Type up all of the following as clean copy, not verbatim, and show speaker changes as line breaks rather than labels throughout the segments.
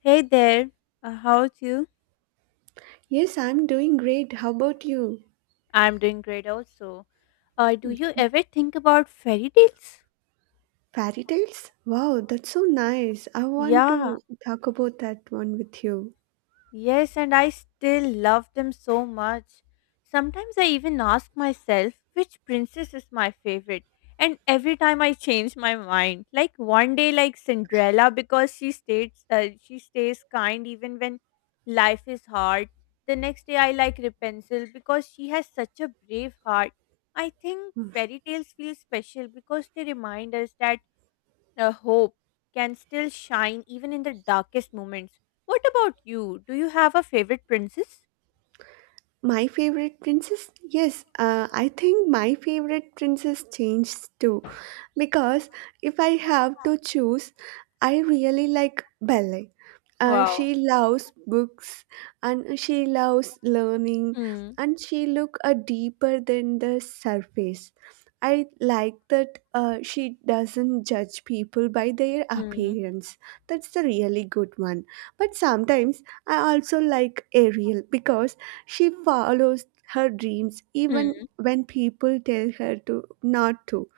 Hey there, how are you?
Yes, I'm doing great. How about you?
I'm doing great also. Do you
Okay.
ever think about fairy tales?
Fairy tales? Wow, that's so nice. I want
Yeah,
to talk about that one with you.
Yes, and I still love them so much. Sometimes I even ask myself which princess is my favorite, and every time I change my mind. Like one day, like Cinderella, because she stays kind even when life is hard. The next day, I like Rapunzel because she has such a brave heart. I think fairy tales feel special because they remind us that the hope can still shine even in the darkest moments. What about you? Do you have a favorite princess?
My favorite princess? Yes, I think my favorite princess changed too, because if I have to choose, I really like ballet.
Wow.
She loves books and she loves learning
Mm.
and she look deeper than the surface. I like that she doesn't judge people by their
Mm.
appearance. That's a really good one. But sometimes I also like Ariel because she follows her dreams
Mm.
even when people tell her to not to,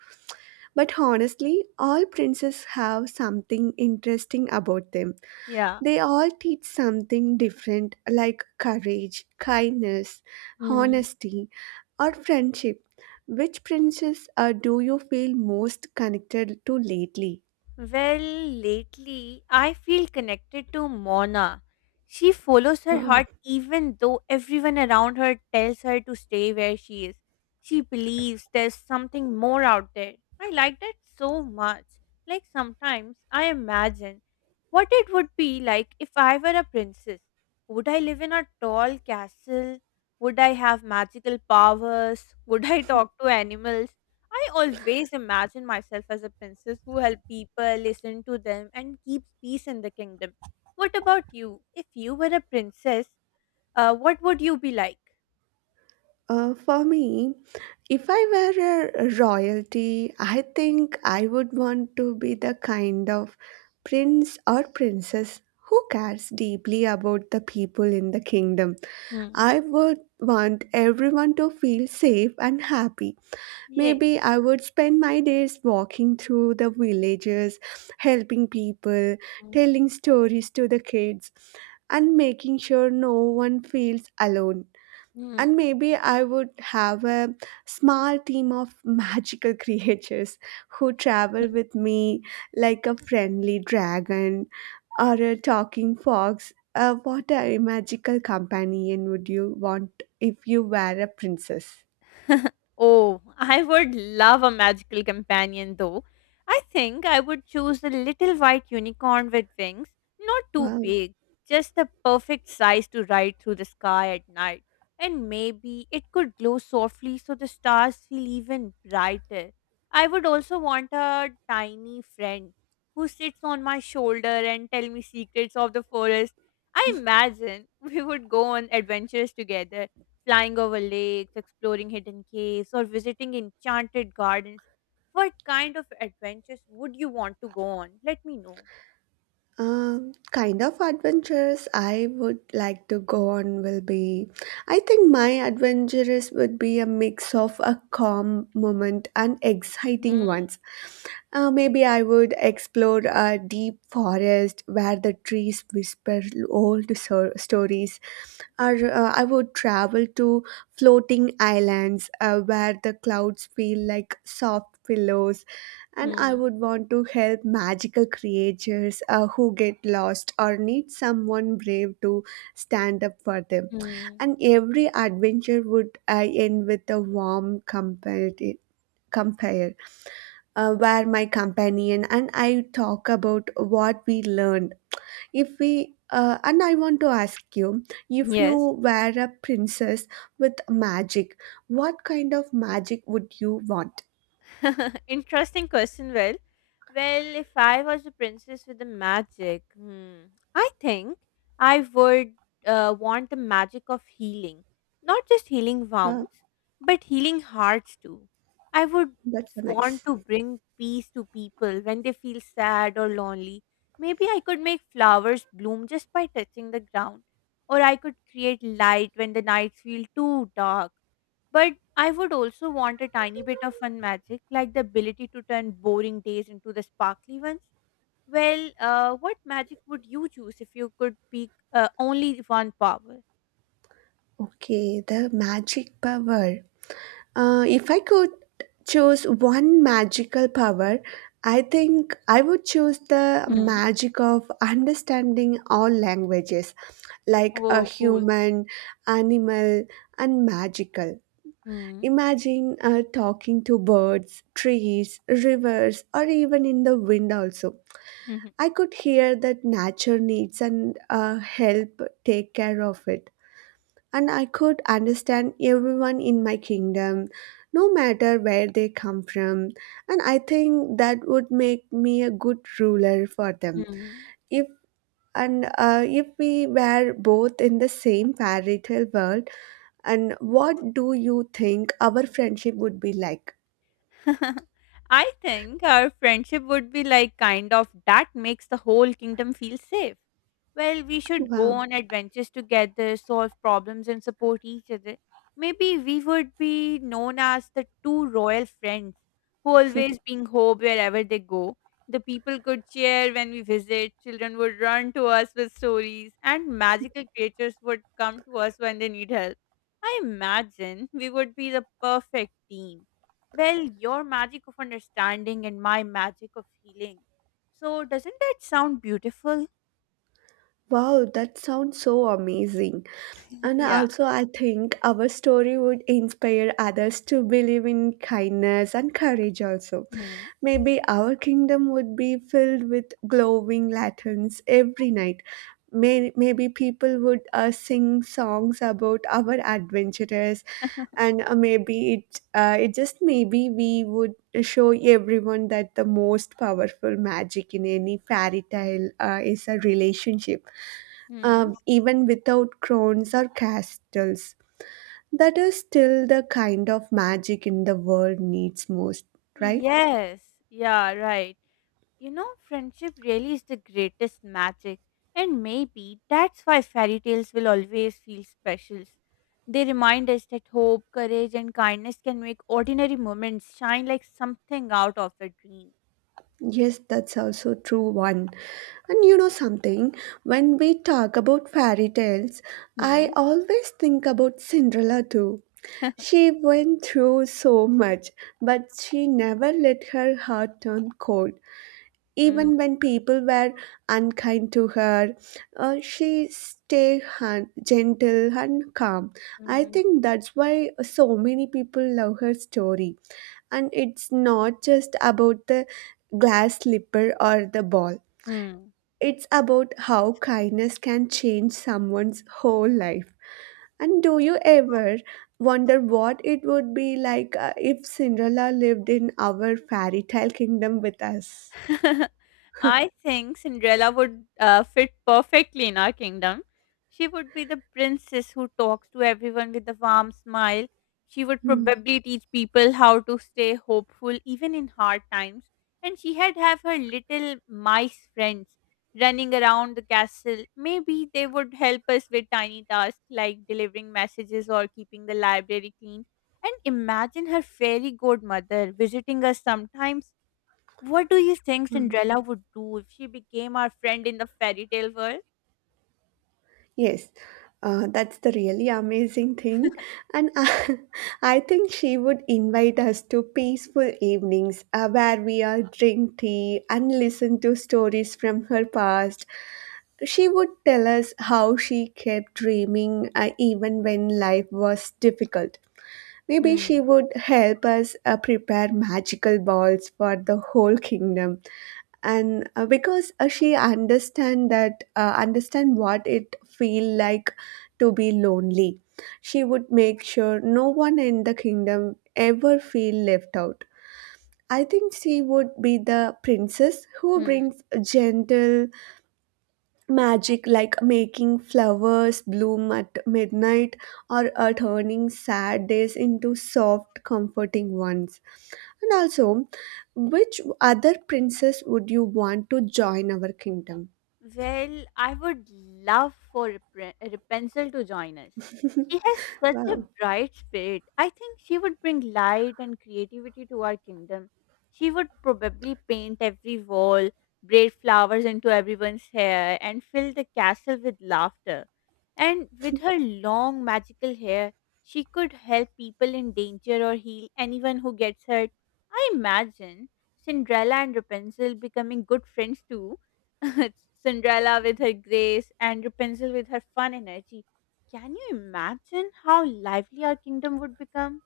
but honestly, all princes have something interesting about them.
Yeah.
They all teach something different, like courage, kindness,
Mm.
honesty, or friendship. Which princes do you feel most connected to lately?
Well, lately I feel connected to Mona. She follows her
Wow.
heart even though everyone around her tells her to stay where she is. She believes there's something more out there. I like that so much. Like sometimes I imagine what it would be like if I were a princess. Would I live in a tall castle? Would I have magical powers? Would I talk to animals? I always imagine myself as a princess who help people, listen to them, and keeps peace in the kingdom. What about you? If you were a princess, what would you be like?
For me, if I were a royalty, I think I would want to be the kind of prince or princess who cares deeply about the people in the kingdom.
Hmm.
I would want everyone to feel safe and happy.
Yeah.
Maybe I would spend my days walking through the villages, helping people,
Hmm.
telling stories to the kids, and making sure no one feels alone,
Hmm.
and maybe I would have a small team of magical creatures who travel with me, like a friendly dragon or a talking fox. What a magical companion would you want if you were a princess?
Oh, I would love a magical companion though. I think I would choose a little white unicorn with wings, not too
Wow.
big, just the perfect size to ride through the sky at night. And maybe it could glow softly so the stars feel even brighter. I would also want a tiny friend who sits on my shoulder and tell me secrets of the forest. I imagine we would go on adventures together flying over lakes, exploring hidden caves, or visiting enchanted gardens. What kind of adventures would you want to go on? Let me know.
Kind of adventures I would like to go on will be. I think my adventures would be a mix of a calm moment and exciting
Mm,
ones. Maybe I would explore a deep forest where the trees whisper stories, or I would travel to floating islands where the clouds feel like soft pillows, and I
mm,
would want to help magical creatures who get lost or need someone brave to stand up for them.
mm.
And every adventure would end with a warm compare, compare where my companion and I talk about what we learned. If we and I want to ask you, if you
Yes.
were a princess with magic, what kind of magic would you want?
Interesting question. Well, if I was a princess with the magic, hmm, I think I would want the magic of healing. Not just healing
Wow,
wounds, but healing hearts too. I would
that's so nice.
want to bring peace to people when they feel sad or lonely. Maybe I could make flowers bloom just by touching the ground. Or I could create light when the nights feel too dark, but I would also want a tiny bit of fun magic, like the ability to turn boring days into the sparkly ones. Well, what magic would you choose if you could pick only one power?
Okay, the magic power. If I could choose one magical power, I think I would choose the
Hmm.
magic of understanding all languages, like a
Oh, cool.
human, animal, and magical.
Hmm.
Imagine talking to birds, trees, rivers, or even in the wind also. I could hear that nature needs and help take care of it, and I could understand everyone in my kingdom, no matter where they come from. And I think that would make me a good ruler for
Mhm.
them.
Hmm.
If if we were both in the same fairy tale world, and what do you think our friendship would be like?
I think our friendship would be like kind of that makes the whole kingdom feel safe. Well, we should go
Wow.
on adventures together, solve problems, and support each other. Maybe we would be known as the two royal friends who always bring hope wherever they go. The people could cheer when we visit, children would run to us with stories, and magical creatures would come to us when they need help. I imagine we would be the perfect team. Well, your magic of understanding and my magic of healing. So, doesn't that sound beautiful?
Wow, that sounds so amazing. And
Yeah.
also, I think our story would inspire others to believe in kindness and courage, also.
Hmm.
Maybe our kingdom would be filled with glowing lanterns every night. Maybe people would sing songs about our adventures, and maybe it, it just maybe we would show everyone that the most powerful magic in any fairy tale is a relationship,
Hmm.
even without crowns or castles. That is still the kind of magic in the world needs most, right?
Yes, yeah, right. You know, friendship really is the greatest magic, and maybe that's why fairy tales will always feel special. They remind us that hope, courage, and kindness can make ordinary moments shine like something out of a dream.
Yes, that's also true one. And you know something, when we talk about fairy tales, I
Hmm.
always think about Cinderella too. She went through so much, but she never let her heart turn cold.
Hmm.
Even when people were unkind to her, she stayed gentle and calm. I
Mm.
think that's why so many people love her story, and it's not just about the glass slipper or the ball,
Hmm.
it's about how kindness can change someone's whole life. And do you ever wonder what it would be like if Cinderella lived in our fairy tale kingdom with us?
I think Cinderella would fit perfectly in our kingdom. She would be the princess who talks to everyone with a warm smile. She would
Hmm.
probably teach people how to stay hopeful even in hard times. And she had have her little mice friends running around the castle. Maybe they would help us with tiny tasks like delivering messages or keeping the library clean. And imagine her fairy godmother visiting us sometimes. What do you think Cinderella would do if she became our friend in the fairy tale world?
Yes, that's the really amazing thing. And I think she would invite us to peaceful evenings where we all drink tea and listen to stories from her past. She would tell us how she kept dreaming even when life was difficult. Maybe she
Hmm.
would help us prepare magical balls for the whole kingdom. And because she understand that understand what it feel like to be lonely, she would make sure no one in the kingdom ever feel left out. I think she would be the princess who
Hmm.
brings gentle magic, like making flowers bloom at midnight or turning sad days into soft comforting ones. And also, which other princess would you want to join our kingdom?
Well, I would love for Rapunzel to join us. She has such a
Wow.
bright spirit. I think she would bring light and creativity to our kingdom. She would probably paint every wall, braid flowers into everyone's hair, and fill the castle with laughter. And with her long magical hair, she could help people in danger or heal anyone who gets hurt. I imagine Cinderella and Rapunzel becoming good friends too. Cinderella with her grace and Rapunzel with her fun energy. Can you imagine how lively our kingdom would become?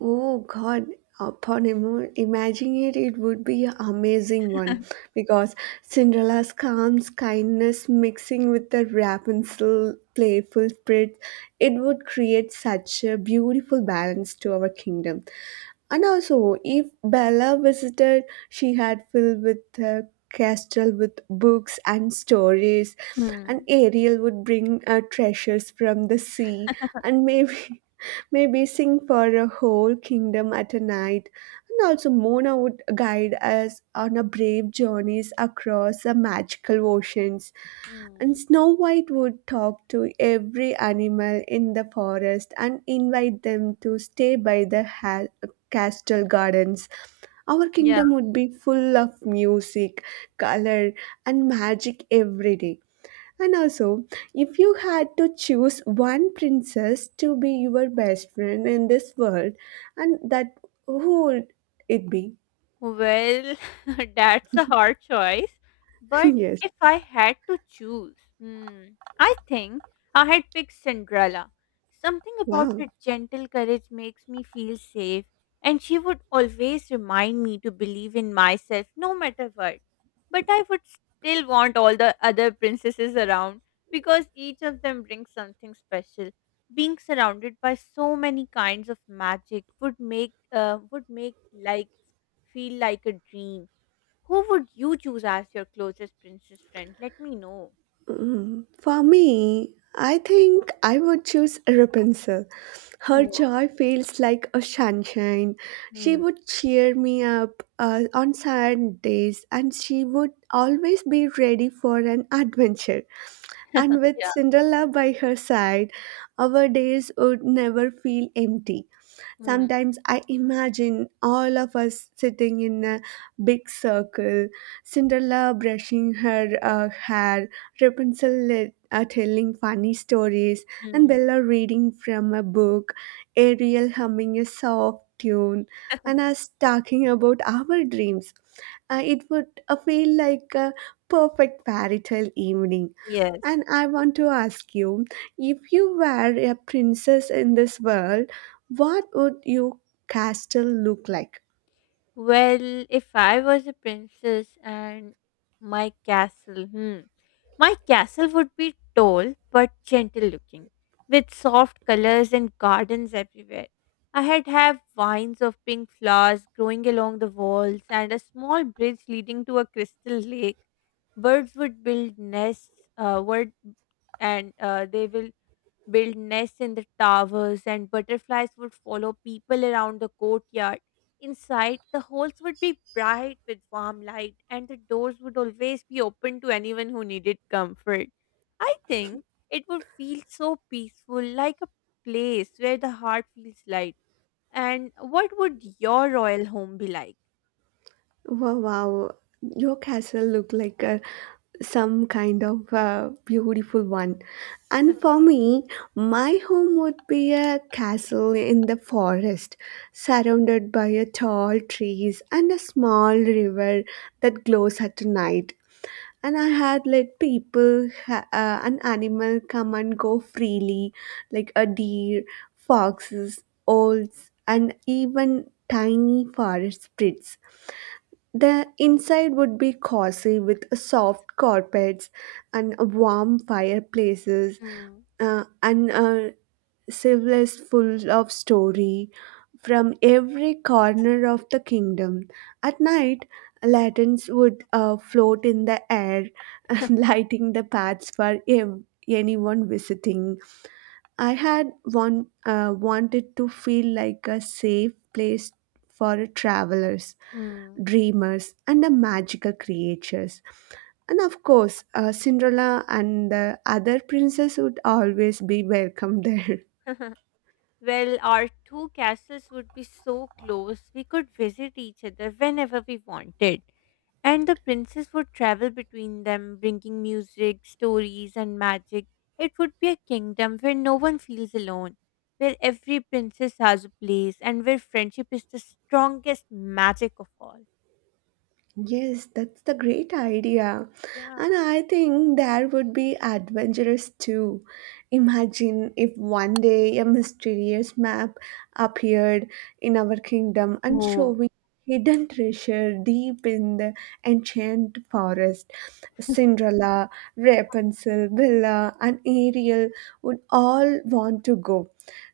Oh God, upon imagining it, it would be an amazing one, because Cinderella's calm kindness mixing with the Rapunzel playful spirit, it would create such a beautiful balance to our kingdom. And also, if Bella visited, she had filled with the castle with books and stories, and
Hmm.
Ariel would bring treasures from the sea, and maybe sing for a whole kingdom at a night. And also, Mona would guide us on a brave journeys across the magical oceans. And
Hmm.
Snow White would talk to every animal in the forest and invite them to stay by the castle gardens. Our kingdom would be full of music, color, and magic every day. And also, if you had to choose one princess to be your best friend in this world, and that who would it be?
Well, that's a hard choice. But
Yes.
if I had to choose, hmm, I think I had picked Cinderella. Something about
Wow.
her gentle courage makes me feel safe, and she would always remind me to believe in myself no matter what. But I would still want all the other princesses around because each of them brings something special. Being surrounded by so many kinds of magic would make life feel like a dream. Who would you choose as your closest princess friend? Let me know.
Mm, for me, I think I would choose Rapunzel. Her
Hmm.
joy feels like a sunshine. She
Hmm.
would cheer me up on sad days, and she would always be ready for an adventure. And with
Yeah.
Cinderella by her side, our days would never feel empty.
Hmm.
Sometimes I imagine all of us sitting in a big circle, Cinderella brushing her hair, Rapunzel telling funny stories, and
Mm,
Bella reading from a book, Ariel humming a soft tune, and us talking about our dreams. It would feel like a perfect fairy tale evening.
yes.
And I want to ask you, if you were a princess in this world, what would your castle look like?
Well, if I was a princess and my castle, hmm, my castle would be tall but gentle looking, with soft colors and gardens everywhere. I had have vines of pink flowers growing along the walls and a small bridge leading to a crystal lake. Birds would build nests, word, and they will Build nests in the towers, and butterflies would follow people around the courtyard. Inside, the halls would be bright with warm light, and the doors would always be open to anyone who needed comfort. I think it would feel so peaceful, like a place where the heart feels light. And what would your royal home be like?
Wow, wow. Your castle look like a, some kind of beautiful one. And for me, my home would be a castle in the forest, surrounded by a tall trees and a small river that glows at night. And I had let people an animal come and go freely, like a deer, foxes, owls, and even tiny forest spirits. The inside would be cozy with soft carpets and warm fireplaces,
Hmm.
and civilized full of story from every corner of the kingdom. At night, lanterns would float in the air, lighting the paths for anyone visiting. I had one, wanted to feel like a safe place for travelers,
Hmm.
dreamers, and the magical creatures. And of course, Cinderella and the other princess would always be welcome there.
Well, our two castles would be so close, we could visit each other whenever we wanted. And the princess would travel between them, bringing music, stories, and magic. It would be a kingdom where no one feels alone, where every princess has a place, and where friendship is the strongest magic of all.
Yes, that's the great idea.
Yeah.
And I think there would be adventurous too. Imagine if one day a mysterious map appeared in our kingdom and showing
Oh,
hidden treasure deep in the enchanted forest. Cinderella, Rapunzel, Bella, and Ariel would all want to go.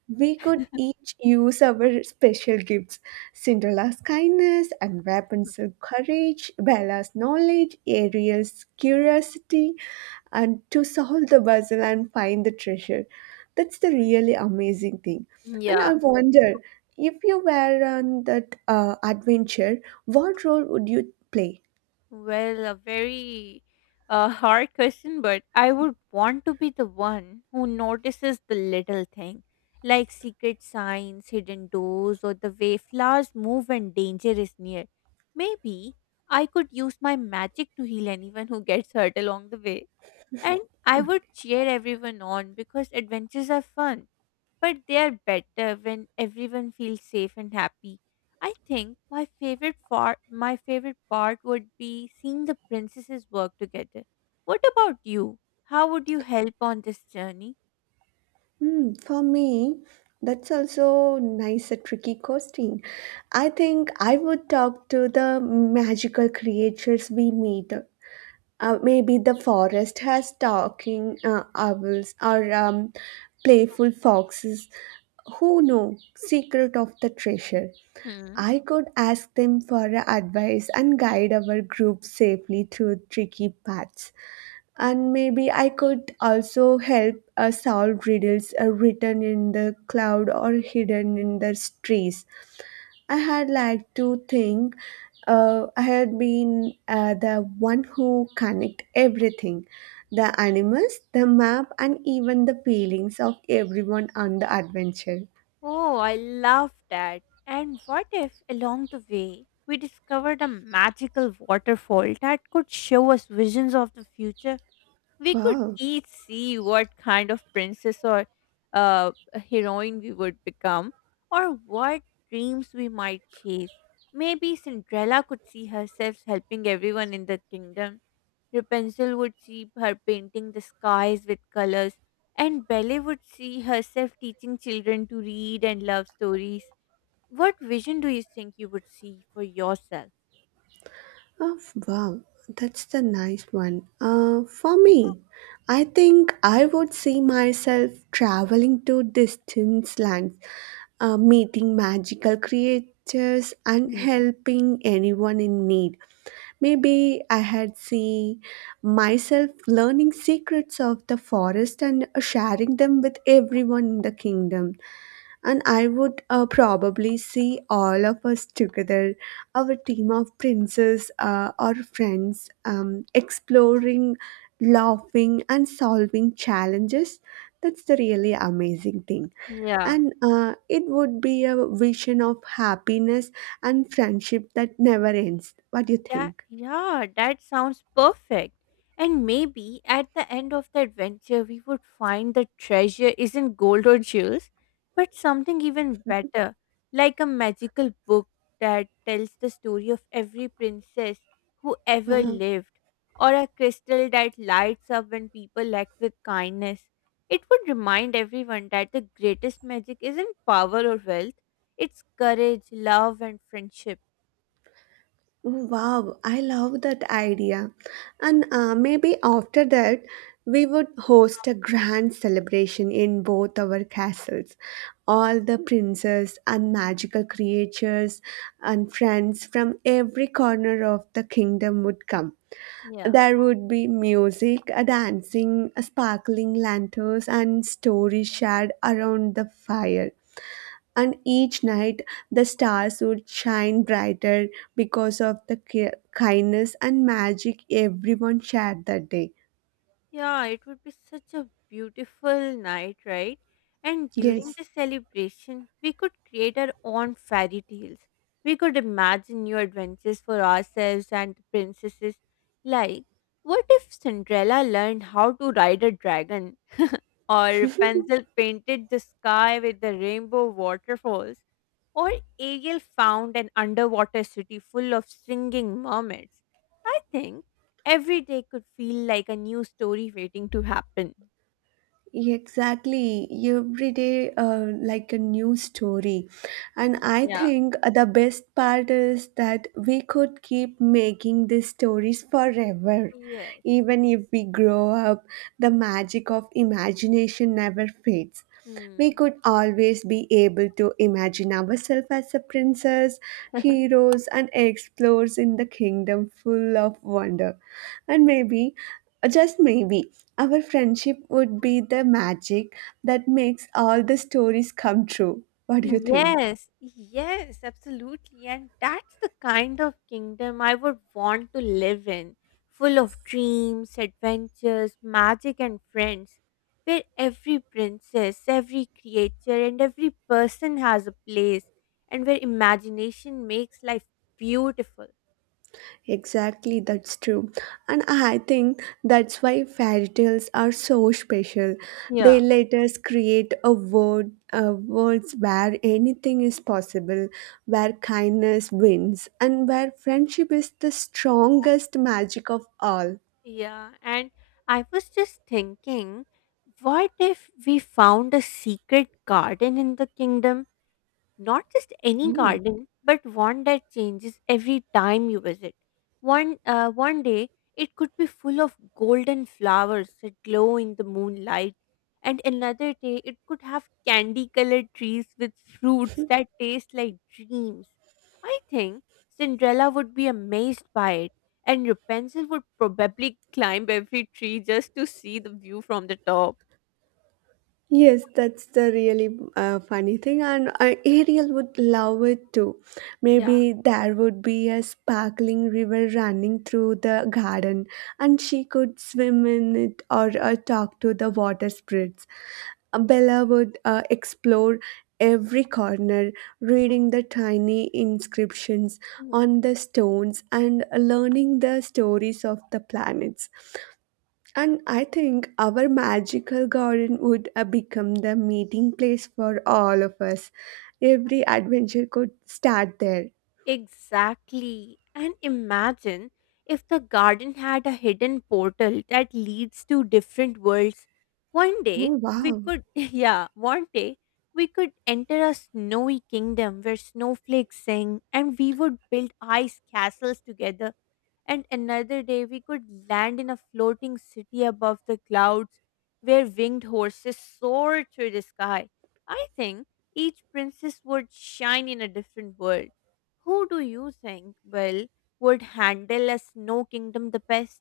We could each use our special gifts. Cinderella's kindness and Rapunzel's courage, Bella's knowledge, Ariel's curiosity, and to solve the puzzle and find the treasure. That's the really amazing thing. And
yeah.
I wonder, if you were on that adventure, what role would you play?
Well, a very hard question, but I would want to be the one who notices the little thing, like secret signs, hidden doors, or the way flowers move when danger is near. Maybe I could use my magic to heal anyone who gets hurt along the way. And I would cheer everyone on because adventures are fun, but they are better when everyone feels safe and happy. I think my favorite part would be seeing the princesses work together. What about you? How would you help on this journey?
Hmm, for me, that's also nice a tricky question. I think I would talk to the magical creatures we meet. Maybe the forest has talking owls or playful foxes who know secret of the treasure.
Hmm.
I could ask them for advice and guide our group safely through tricky paths, and maybe I could also help solve riddles written in the cloud or hidden in the trees. I had like to think I had been the one who connect everything, the animals, the map, and even the feelings of everyone on the adventure.
Oh, I love that. And what if along the way we discovered a magical waterfall that could show us visions of the future? We could
Wow.
each see what kind of princess or a heroine we would become, or what dreams we might chase. Maybe Cinderella could see herself helping everyone in the kingdom. Rapunzel would see her painting the skies with colors, and Belle would see herself teaching children to read and love stories. What vision do you think you would see for yourself?
Oh, wow, that's the nice one. For me, I think I would see myself traveling to distant lands, meeting magical creatures, and
Hmm.
helping anyone in need. Maybe I had see myself learning secrets of the forest and sharing them with everyone in the kingdom, and I would probably see all of us together, our team of princes or friends, exploring, laughing, and solving challenges. That's the really amazing thing.
Yeah.
And it would be a vision of happiness and friendship that never ends. What do you think?
That sounds perfect. And maybe at the end of the adventure we would find the treasure isn't gold or jewels, but something even better, like a magical book that tells the story of every princess who ever
Wow.
lived, or a crystal that lights up when people act with kindness. It would remind everyone that the greatest magic isn't power or wealth, it's courage, love and friendship.
Wow, I love that idea. And maybe after that, we would host a grand celebration in both our castles. All the princes and magical creatures and friends from every corner of the kingdom would come.
Yeah.
There would be music, a dancing, a sparkling lanterns, and stories shared around the fire and each night the stars would shine brighter because of the kindness and magic everyone shared that day.
Yeah, it would be such a beautiful night, right? And during
Yes,
the celebration, we could create our own fairy tales. We could imagine new adventures for ourselves and the princesses. Like, what if Cinderella learned how to ride a dragon? Or Pencil painted the sky with the rainbow waterfalls? Or Ariel found an underwater city full of singing mermaids? I think every day could feel like a new story waiting to happen.
exactly. Every day, like a new story. And I
Yeah.
think the best part is that we could keep making these stories forever.
Yes.
Even if we grow up, the magic of imagination never fades. We
Hmm.
could always be able to imagine ourselves as a princess, heroes, and explorers in the kingdom full of wonder. And maybe, just maybe, our friendship would be the magic that makes all the stories come true. What do you think?
Yes, absolutely. And that's the kind of kingdom I would want to live in, full of dreams, adventures, magic, and friends, where every princess, every creature, and every person has a place, and where imagination makes life beautiful.
Exactly, that's true. And I think that's why fairy tales are so special. They
Yeah.
let us create a world where anything is possible, where kindness wins, and where friendship is the strongest magic of all.
Yeah, and I was just thinking, what if we found a secret garden in the kingdom? Not just any
Hmm.
garden, but one that changes every time you visit. One day, it could be full of golden flowers that glow in the moonlight, and another day, it could have candy colored trees with fruits that taste like dreams. I think Cinderella would be amazed by it, and Rapunzel would probably climb every tree just to see the view from the top.
Yes, that's the really funny thing, and Ariel would love it too.
Yeah.
Maybe there would be a sparkling river running through the garden, and she could swim in it or talk to the water spirits. Bella would explore every corner, reading the tiny inscriptions on the stones and learning the stories of the planets. And I think our magical garden would become the meeting place for all of us. Every adventure could start there.
Exactly. And imagine if the garden had a hidden portal that leads to different worlds. One day
Oh,
we
wow.
could, yeah, One day we could enter a snowy kingdom where snowflakes sing and we would build ice castles together, and another day we could land in a floating city above the clouds where winged horses soared through the sky. I think each princess would shine in a different world. Who do you think, Will, would handle a snow kingdom the best?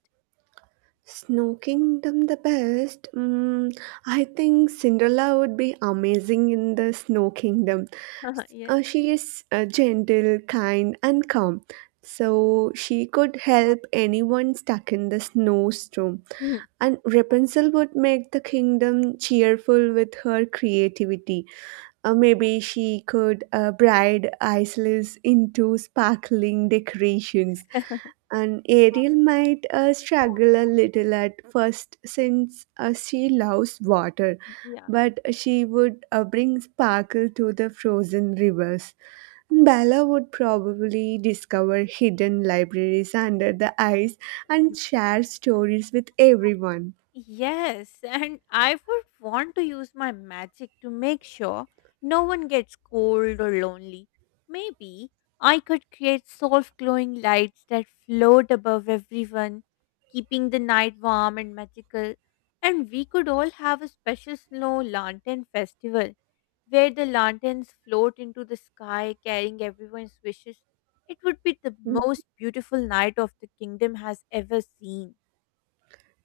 Snow Kingdom the best. Mm, I think Cinderella would be amazing in the Snow Kingdom.
Yes.
She is gentle, kind, and calm. So she could help anyone stuck in the snowstorm. And Rapunzel would make the kingdom cheerful with her creativity. Maybe she could bride Islis into sparkling decorations. And Ariel might struggle a little at first since she loves water,
Yeah.
but she would bring sparkle to the frozen rivers. Bella would probably discover hidden libraries under the ice and share stories with everyone.
Yes, and I would want to use my magic to make sure no one gets cold or lonely. Maybe I could create soft glowing lights that float above everyone, keeping the night warm and magical. And we could all have a special snow lantern festival where the lanterns float into the sky carrying everyone's wishes. It would be the most beautiful night of the kingdom has ever seen.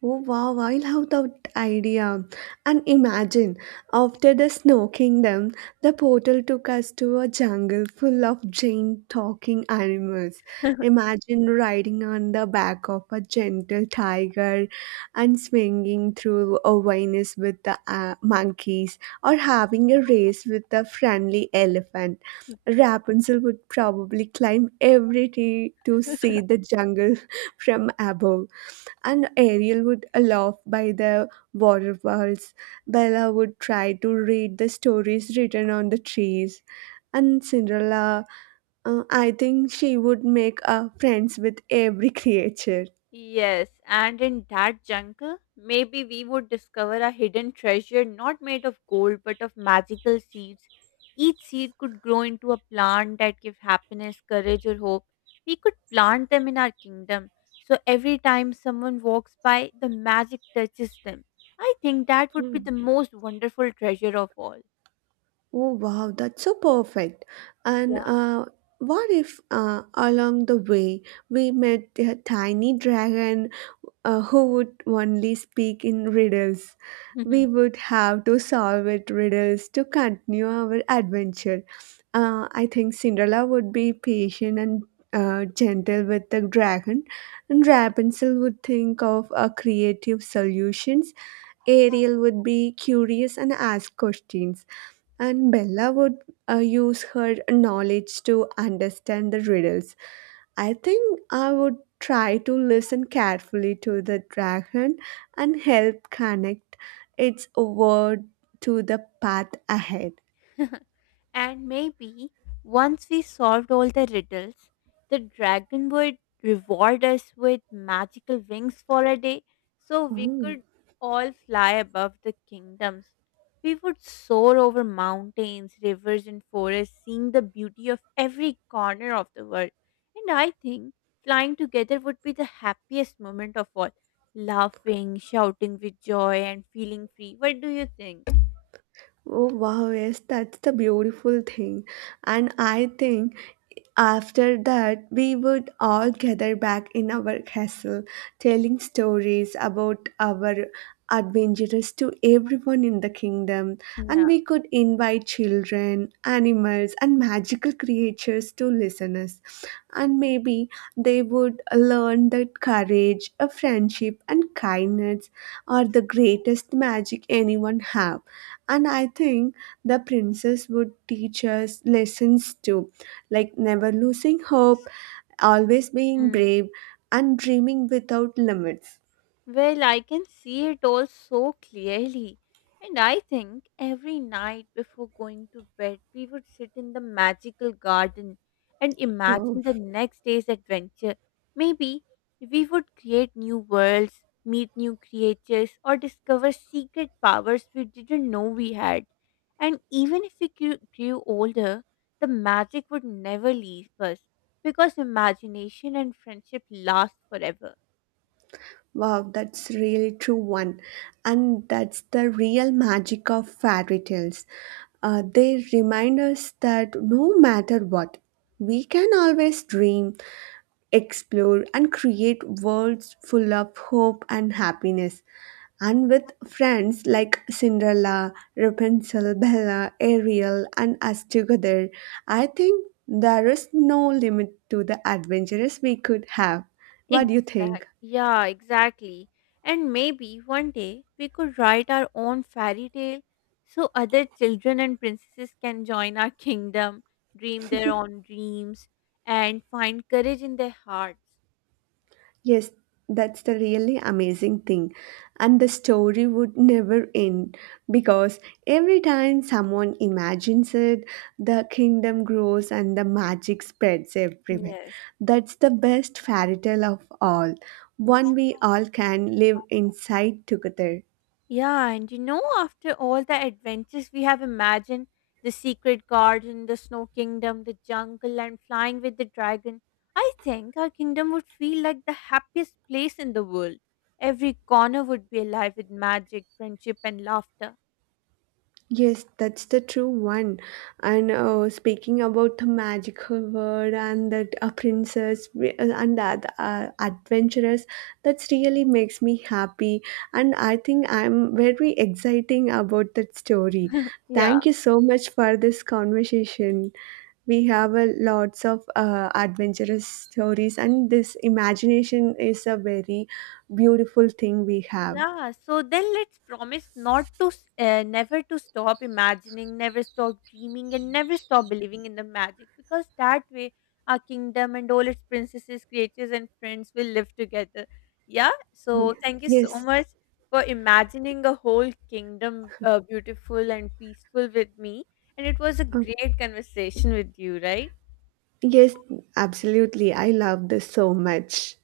Oh wow, wow, I love that idea. And imagine, after the snow kingdom, the portal took us to a jungle full of giant talking animals. Imagine riding on the back of a gentle tiger and swinging through a vines with the monkeys or having a race with a friendly elephant. Rapunzel would probably climb every tree to see the jungle from above and Ariel would laugh by the waterfalls. Bella would try to read the stories written on the trees, and Cinderella, I think she would make friends with every creature.
Yes, and in that jungle, maybe we would discover a hidden treasure not made of gold but of magical seeds. Each seed could grow into a plant that gives happiness, courage, or hope. We could plant them in our kingdom, so every time someone walks by, the magic touches them. I think that would be the most wonderful treasure of all.
Oh wow, that's so perfect. And
Yeah.
what if along the way we met a tiny dragon who would only speak in riddles? We would have to solve it riddles to continue our adventure. I think Cinderella would be patient and gentle with the dragon, and Rapunzel would think of creative solutions, Ariel would be curious and ask questions, and Bella would use her knowledge to understand the riddles. I think I would try to listen carefully to the dragon and help connect its word to the path ahead.
And maybe once we solved all the riddles, the dragon would reward us with magical wings for a day so we
Oh,
could all fly above the kingdoms. We would soar over mountains, rivers, and forests, seeing the beauty of every corner of the world. And I think flying together would be the happiest moment of all. Laughing, shouting with joy, and feeling free. What do you think?
Oh wow, yes, that's the beautiful thing. And I think after that we would all gather back in our castle, telling stories about our adventures to everyone in the kingdom. And
Yeah.
we could invite children, animals, and magical creatures to listen us and maybe they would learn that courage, a friendship, and kindness are the greatest magic anyone have. And I think the princess would teach us lessons too, like never losing hope, always being brave, and dreaming without limits.
Well, I can see it all so clearly. And I think every night before going to bed, we would sit in the magical garden and
Oh.
imagine the next day's adventure. Maybe we would create new worlds, meet new creatures, or discover secret powers we didn't know we had. And even if we grew older, the magic would never leave us because imagination and friendship last forever.
Wow, that's really true one. And that's the real magic of fairy tales. They remind us that no matter what, we can always dream, explore, and create worlds full of hope and happiness. And with friends like Cinderella, Rapunzel, Bella, Ariel, and us together, I think there is no limit to the adventures we could have. What do you
Exactly.
think?
Yeah, exactly. And maybe one day we could write our own fairy tale so other children and princesses can join our kingdom, dream their own dreams, and find courage in their hearts.
Yes, that's the really amazing thing. And the story would never end because every time someone imagines it, the kingdom grows and the magic spreads everywhere.
Yes.
That's the best fairy tale of all, one we all can live inside together.
Yeah, and you know, after all the adventures we have imagined, the secret garden, the snow kingdom, the jungle, and flying with the dragon, I think our kingdom would feel like the happiest place in the world. Every corner would be alive with magic, friendship, and laughter.
Yes, that's the true one. And speaking about the magical world and that a and that adventurous, that's really makes me happy. And I think I'm very exciting about that story.
Yeah.
Thank you so much for this conversation. We have a lots of adventurous stories, and this imagination is a very beautiful thing we have.
Yeah, so then let's promise not to, s- never to stop imagining, never stop dreaming, and never stop believing in the magic because that way our kingdom and all its princesses, creatures, and friends will live together. Yeah, so
Ye-
thank you so
Yes.
much for imagining a whole kingdom beautiful and peaceful with me. And it was a
Uh,
great conversation with you, right?
Yes, absolutely. I love this so much.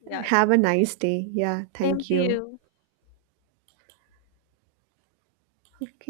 Yeah,
Have
same,
a nice day. Yeah,
same
thank
to
you.
you.
Okay.